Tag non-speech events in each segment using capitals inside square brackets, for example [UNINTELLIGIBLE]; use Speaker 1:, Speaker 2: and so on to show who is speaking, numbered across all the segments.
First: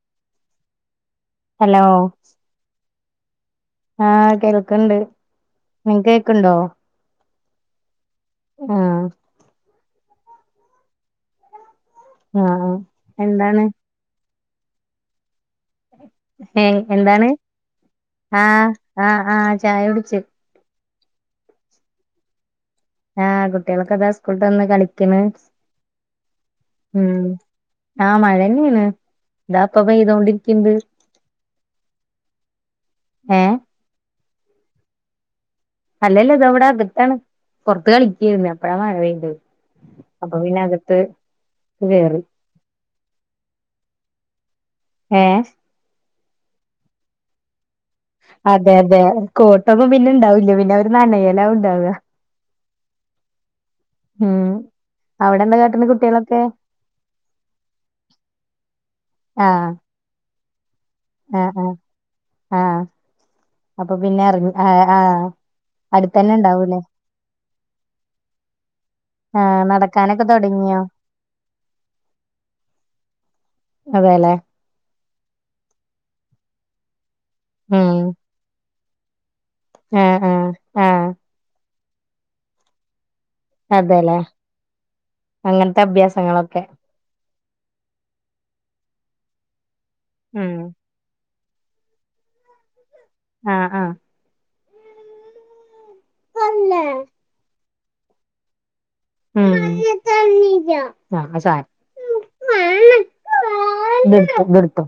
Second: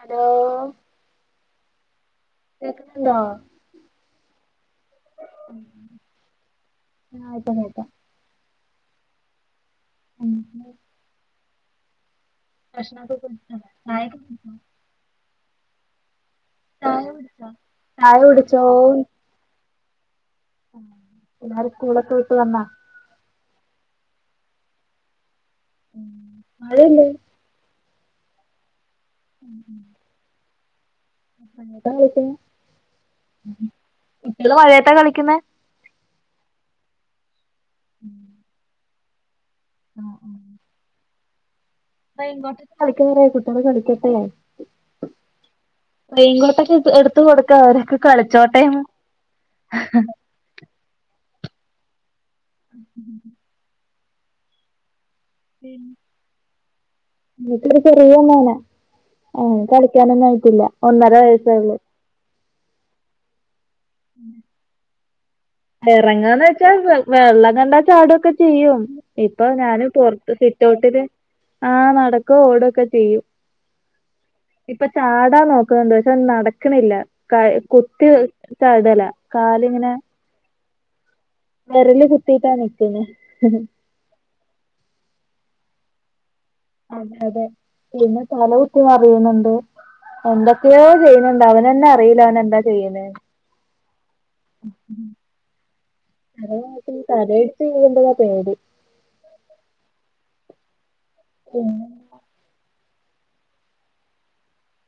Speaker 1: Hello [UNINTELLIGIBLE]
Speaker 2: hello
Speaker 1: കേക്ക്ന്ന്ണ്ടോ?
Speaker 2: ആഹ് കേൾക്കണ്ട് നിങ്ങക്ക് കേക്ക്ണ്ടോ
Speaker 1: ആഹ് ഇപ്പം കേക്കാ
Speaker 2: ആഹ്
Speaker 1: [UNINTELLIGIBLE]
Speaker 2: ആഹ് ആഹ്
Speaker 1: ഭക്ഷണൊക്കെ കഴിച്ചോ
Speaker 2: എന്താണ്
Speaker 1: ചായക്കെ കുടിച്ചോ?
Speaker 2: ഏഹ്
Speaker 1: ചായ
Speaker 2: എന്താണ്
Speaker 1: കുടിച്ചോ ചായ കുടിച്ചോ
Speaker 2: ആഹ് ആഹ് ആഹ് ചായ കുടിച്ചു
Speaker 1: എല്ലാരും സ്കൂളൊക്കെ വിട്ട് വന്നാ
Speaker 2: ആഹ് കുട്ടികളക്കെ ഇതാ സ്കൂൾ വിട്ട് വന്ന് കളിക്കണ്
Speaker 1: മഴയില്ലേ
Speaker 2: ഉം ആഹ് മഴന്നെയാണ് ഇതാ ഇപ്പ പെയ്തോണ്ടിരിക്ക്ണ്ട്
Speaker 1: [UNINTELLIGIBLE]
Speaker 2: ഏഹ്
Speaker 1: കുട്ടികള് മഴയത്താ കളിക്കുന്നേ
Speaker 2: അല്ലല്ല ഇതാ ഇവിടെ അകത്താണ് പൊറത്ത് കളിക്കായിരുന്നു അപ്പഴാ മഴ പെയ്തെ
Speaker 1: ആഹ്
Speaker 2: അപ്പ
Speaker 1: ആഹ്
Speaker 2: പിന്നെ അകത്ത് [UNINTELLIGIBLE]
Speaker 1: [UNINTELLIGIBLE] കുട്ടികള് കളിക്കട്ടെ
Speaker 2: ഏഹ്
Speaker 1: റെയിൻ കോട്ടൊക്കെ ഇട്ട് എടുത്ത് കൊടുക്ക് അവര്ക്ക്
Speaker 2: അതെ അതെ കോട്ടൊന്നും പിന്നെ ഇണ്ടാവില്ല പിന്നെ അവര് നനയലാ ഇണ്ടാവാ
Speaker 1: [INAUDIBLE]
Speaker 2: ഉം അവിടെ എന്താ കാട്ടണെ കുട്ടിയേളൊക്കെ
Speaker 1: എനിക്കൊരു ചെറിയ മോനാ അവൻ
Speaker 2: ആഹ്
Speaker 1: കളിക്കാനൊന്നും ആയിട്ടില്ല ഒന്നര
Speaker 2: ആഹ് ആഹ്
Speaker 1: വയസ്സായോള്ളൂ
Speaker 2: ആഹ് അപ്പൊ പിന്നെ എറങ്ങി ഏഹ് ആഹ്
Speaker 1: എറങ്ങാന്ന് വെച്ചാ വെള്ളം കണ്ടാ ചാടൊക്കെ ചെയ്യും
Speaker 2: ആ
Speaker 1: ഇപ്പൊ ഞാനും
Speaker 2: നടക്കാനൊക്കെ
Speaker 1: പൊറത്ത് സിറ്റ്
Speaker 2: തൊടങ്ങിയോ
Speaker 1: ഔട്ടില് ആ നടക്കും ഓടൊക്കെ ചെയ്യും
Speaker 2: അതെല്ലേ
Speaker 1: ഇപ്പൊ ചാടാ നോക്കുന്നുണ്ട് പക്ഷെ ഓൻ നടക്കണില്ല കൈ
Speaker 2: ഉം
Speaker 1: കുത്തി [UNINTELLIGIBLE] കാലിങ്ങനെ
Speaker 2: ആ ആ ആ
Speaker 1: വെരല് കുത്തീട്ടാ നിക്ക്ണ്
Speaker 2: അതെല്ലേ അങ്ങനത്തെ അഭ്യാസങ്ങളൊക്കെ
Speaker 1: അതെ അതെ പിന്നെ തലകുത്തി മറിയണുണ്ട്
Speaker 2: ഉം
Speaker 1: എന്തൊക്കെയോ ചെയ്യുന്നുണ്ട് അവനന്നെ അറിയില്ല അവൻ എന്താ ചെയ്യുന്നേന്ന്
Speaker 2: ആഹ് ആഹ്
Speaker 1: [UNINTELLIGIBLE] തല അടിച്ച് വീഴ്മ്പഴാ പേടി
Speaker 2: ഉം ഇതെടുത്തോ
Speaker 1: പിന്നെ വേറെ
Speaker 2: ഇതെടുത്തോ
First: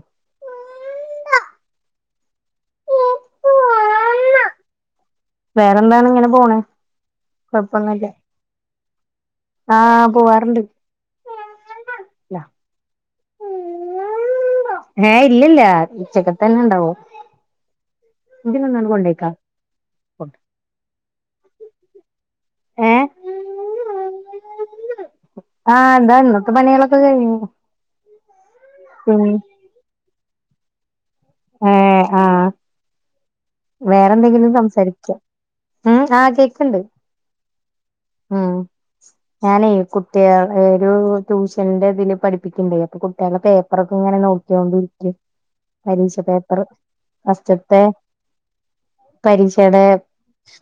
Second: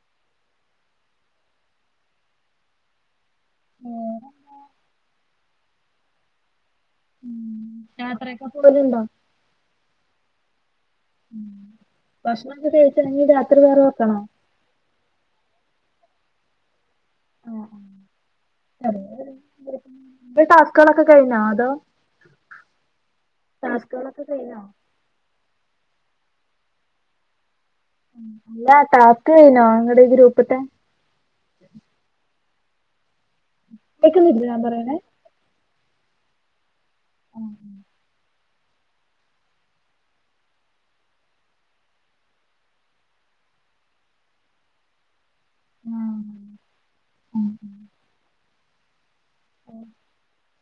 Speaker 1: വേറെന്താ?
Speaker 2: വേറെന്താണ് ഇങ്ങനെ പോണ്
Speaker 1: ഉം
Speaker 2: കൊഴപ്പൊന്നുല്ല
Speaker 1: യാത്രയൊക്കെ പോവല്ണ്ടോ
Speaker 2: ആഹ് പോവാറുണ്ട്
Speaker 1: ഉം
Speaker 2: ലാ
Speaker 1: ഭക്ഷണൊക്കെ കഴിച്ചോ ഇനി രാത്രി വേറെ വെക്കണോ?
Speaker 2: ഏഹ് ഇല്ലില്ല ഉച്ചക്കത്തന്നെ ഇണ്ടാവും
Speaker 1: [UNINTELLIGIBLE] ടാസ്ക്കുകളൊക്കെ കഴിഞ്ഞ അതോ
Speaker 2: ഏ
Speaker 1: ടാസ്ക്കുകളൊക്കെ കഴിഞ്ഞോ?
Speaker 2: ആഹ് ഇതാ ഇന്നത്തെ പണികളൊക്കെ കഴിഞ്ഞു
Speaker 1: ഉം അല്ല
Speaker 2: ഉം
Speaker 1: ടാസ്ക് കഴിഞ്ഞോ ഇങ്ങടെ ഗ്രൂപ്പ്ത്തെ
Speaker 2: ഏഹ് ആഹ്
Speaker 1: കേക്കുന്നില്ലേ
Speaker 2: വേറെന്തെങ്കിലും
Speaker 1: ഞാൻ പറയണേ
Speaker 2: സംസാരിക്കാ ഏഹ് ആഹ് കേക്കണ്ട്
Speaker 1: ഉം
Speaker 2: ഉം ഞാനേ കുട്ടികളെ ഒരു ട്യൂഷന്റെ ഇതിൽ പഠപ്പിക്കണ്ടേ അപ്പൊ കുട്ടികളെ പേപ്പറൊക്കെ ഇങ്ങനെ നോക്ക നോക്കിയോണ്ട് ഇരിക്ക പരീക്ഷ പേപ്പർ ഫസ്റ്റത്തെ പരീക്ഷയുടെ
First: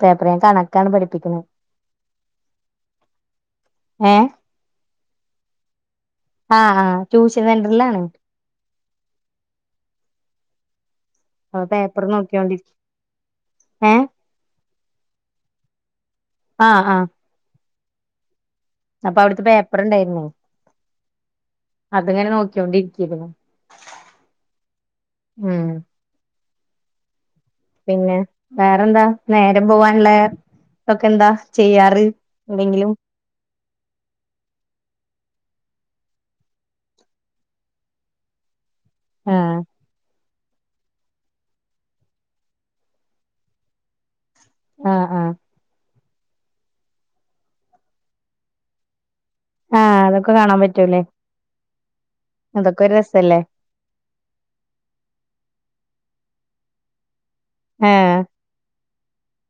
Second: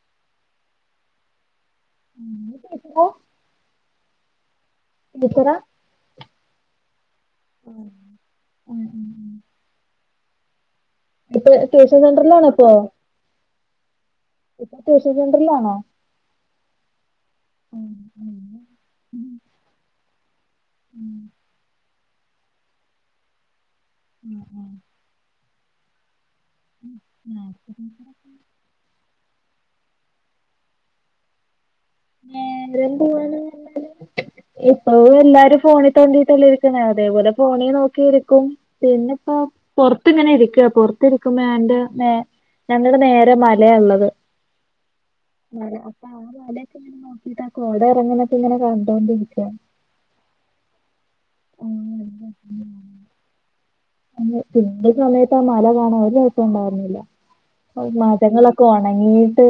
Speaker 2: പേപ്പറ് ഞാ കണക്കാണ് പഠപ്പിക്കുന്നത്
Speaker 1: ഉം [UNINTELLIGIBLE]
Speaker 2: ഏഹ്
Speaker 1: [UNINTELLIGIBLE]
Speaker 2: ആഹ് ആഹ് ട്യൂഷൻ
Speaker 1: ഉം
Speaker 2: സെൻട്രലിലാണ്
Speaker 1: ഉം ഉം ഇപ്പൊ
Speaker 2: അപ്പൊ
Speaker 1: ട്യൂഷൻ
Speaker 2: പേപ്പർ
Speaker 1: സെന്ററിലാണോ
Speaker 2: നോക്കിയോണ്ടിരിക്ക
Speaker 1: അപ്പൊ
Speaker 2: ഏഹ്
Speaker 1: ഇപ്പൊ ട്യൂഷൻ സെൻ്ററിൽ ആണോ
Speaker 2: ആഹ് ആഹ്
Speaker 1: ഉം
Speaker 2: അപ്പൊ
Speaker 1: ഉം
Speaker 2: അവിടുത്തെ പേപ്പറ് ഇണ്ടായിരുന്നു
Speaker 1: ഉം
Speaker 2: അതിങ്ങനെ നോക്കി കൊണ്ടിരിക്കാരുന്നു
Speaker 1: ഉം ഉം
Speaker 2: ഉം
Speaker 1: ഉം
Speaker 2: പിന്നെ വേറെന്താ നേരം പോവാനുള്ള ഒക്കെ എന്താ ചെയ്യാറ് എന്തെങ്കിലും
Speaker 1: നേരം പോവാന്ന് എന്നാല് ഇപ്പ എല്ലാരും ഫോണിൽ തോണ്ടിട്ടല്ലേ ഇരിക്കണേ അതേപോലെ ഫോണിൽ നോക്കിയിരിക്കും പിന്നിപ്പ
Speaker 2: ആഹ്
Speaker 1: പുറത്ത് ഇങ്ങനെ ഇരിക്കുവ പൊറത്തി ഇരിക്കുമ്പോ എന്റെ നേ ഞങ്ങളുടെ നേരെ മലയാള്ളത്
Speaker 2: ആഹ് ആഹ്
Speaker 1: ആ അപ്പ [UNINTELLIGIBLE] നോക്കിട്ട് കോട ഇറങ്ങ്ന്നെ ഇങ്ങനെ കണ്ടോണ്ടിരിക്കുവാണ്
Speaker 2: ആഹ് അതൊക്കെ കാണാൻ പറ്റൂല്ലേ അതൊക്കെ ഒരു രസല്ലേ
Speaker 1: അ [UNINTELLIGIBLE] സമയത്ത് ആ മല കാണാൻ രസണ്ടായിരുന്നില്ല
Speaker 2: ആഹ്
Speaker 1: മരങ്ങളൊ ഉണങ്ങീട്ട്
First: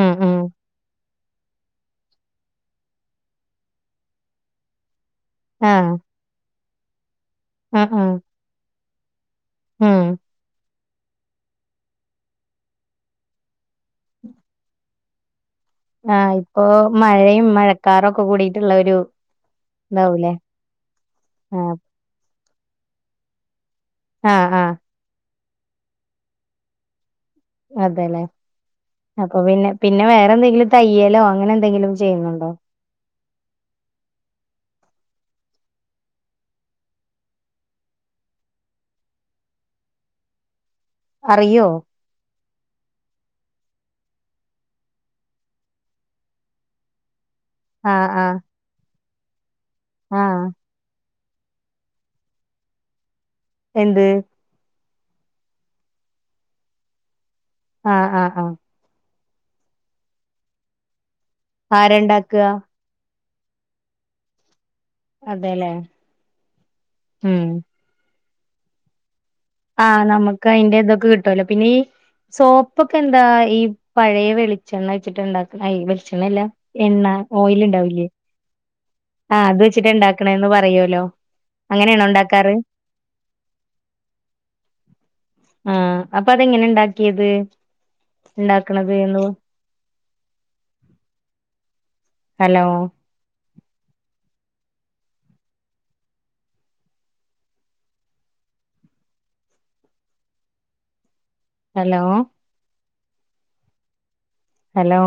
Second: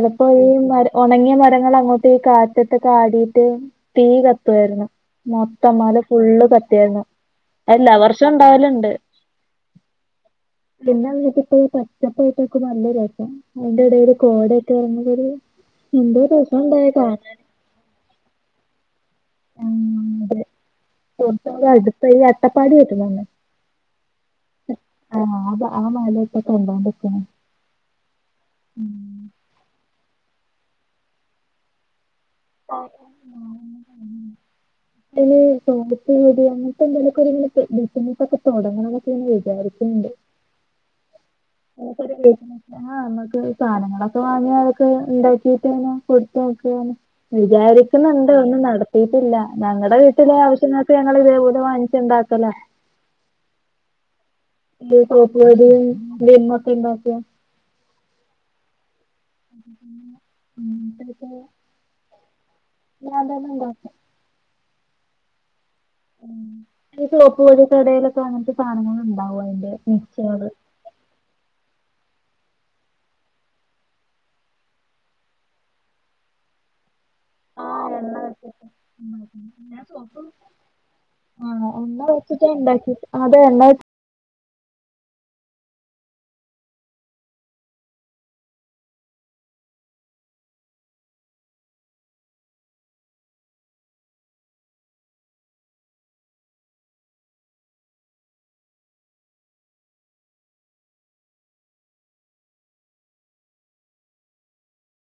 Speaker 2: ഉം ഉം
Speaker 1: ഈ മര ഉണങ്ങിയ മരങ്ങൾ അങ്ങോട്ട് കാറ്റത്ത് ആടിയിട്ട് തീ കത്തുവായിരുന്നു മൊത്തം
Speaker 2: ആഹ്
Speaker 1: മല ഫുള്ള് കത്തിയാരുന്നു
Speaker 2: ഉം
Speaker 1: എല്ലാ
Speaker 2: ഉം
Speaker 1: വർഷം ഇണ്ടാവലുണ്ട്
Speaker 2: ഉം
Speaker 1: പിന്നെ അവിടക്കെ ഇപ്പൊ പച്ചപ്പായിട്ടൊക്കെ നല്ലരു രസം അയിന്റെ ഇടയില് കോടൊക്കെ [UNINTELLIGIBLE]
Speaker 2: ആ ഇപ്പോ മഴയും മഴക്കാറൊക്കെ കൂടിട്ടുള്ള ഒരു
Speaker 1: ആ
Speaker 2: ഇതാവൂലേ
Speaker 1: അതെ [UNINTELLIGIBLE]
Speaker 2: ആഹ്
Speaker 1: അടുത്ത ഈ അട്ടപ്പാടി കേട്ടിട്ടുണ്ടോ
Speaker 2: ആഹ് ആഹ്
Speaker 1: ആഹ് അതാ ആ മലയിപ്പ കണ്ടോണ്ടിക്കണേ
Speaker 2: അതെല്ലേ അപ്പൊ പിന്നെ പിന്നെ വേറെ എന്തെങ്കിലും തയ്യലോ അങ്ങനെ എന്തെങ്കിലും ചെയ്യുന്നുണ്ടോ
Speaker 1: ആ [INAUDIBLE] പിന്നെ [UNINTELLIGIBLE] അങ്ങനത്തെ [UNINTELLIGIBLE] ബിസിനൊക്കെ തുടങ്ങാന്നൊന്നൊക്കെ വിചാരിക്കുന്നുണ്ട്
Speaker 2: അറിയോ
Speaker 1: [UNINTELLIGIBLE] ആഹ് നമ്മുക്ക് സാധനങ്ങളൊക്കെ വാങ്ങി അതൊക്കെ ഉണ്ടാക്കിട്ടിങ്ങനെ കൊടുത്ത് നോക്കാ
Speaker 2: ആഹ്
Speaker 1: വിചാരിക്കുന്നുണ്ട്
Speaker 2: ആഹ്
Speaker 1: ഒന്നും നടത്തിട്ടില്ല ഞങ്ങളുടെ വീട്ടിലെ
Speaker 2: ആഹ്
Speaker 1: ആവശ്യങ്ങ ഞങ്ങളിതേപോലെ വാങ്ങിച്ചുണ്ടാക്കലാ
Speaker 2: എന്ത്
Speaker 1: സോപ്പ് പൊടി [UNINTELLIGIBLE]
Speaker 2: ആഹ ആഹ ആഹ്
Speaker 1: [UNINTELLIGIBLE]
Speaker 2: ആരണ്ടാക്കുക
Speaker 1: ഞാൻതന്നേണ്ടക്ക
Speaker 2: അതെല്ലേ
Speaker 1: ഈ സ്ലോപ്
Speaker 2: ഉം
Speaker 1: പോല കടയിലൊക്കെ അങ്ങനത്തെ സാധനങ്ങൾ ഉണ്ടാവും
Speaker 2: ആഹ് നമുക്ക്
Speaker 1: മിക്സ്ചറ്
Speaker 2: അതിന്റെ ഇതൊക്കെ കിട്ടുവല്ലോ പിന്നെ ഈ സോപ്പൊക്കെ എന്താ ഈ പഴയ വെളിച്ചെണ്ണ വെച്ചിട്ട് ഇണ്ടാക്ക ആയി വെളിച്ചെണ്ണയല്ല എന്നാ
Speaker 1: ആഹ് എണ്ണ
Speaker 2: ആഹ് അത് വെച്ചിട്ട് ഉണ്ടാക്കണന്ന് പറയുവല്ലോ അങ്ങനെയാണോ ഉണ്ടാക്കാറ്
Speaker 1: വെട്ട [UNINTELLIGIBLE] [UNINTELLIGIBLE]
Speaker 2: ആഹ അപ്പൊ അതെങ്ങനെ ഉണ്ടാക്കിയത് ഉണ്ടാക്കണത് എന്ന് ഹലോ ഹലോ ഹലോ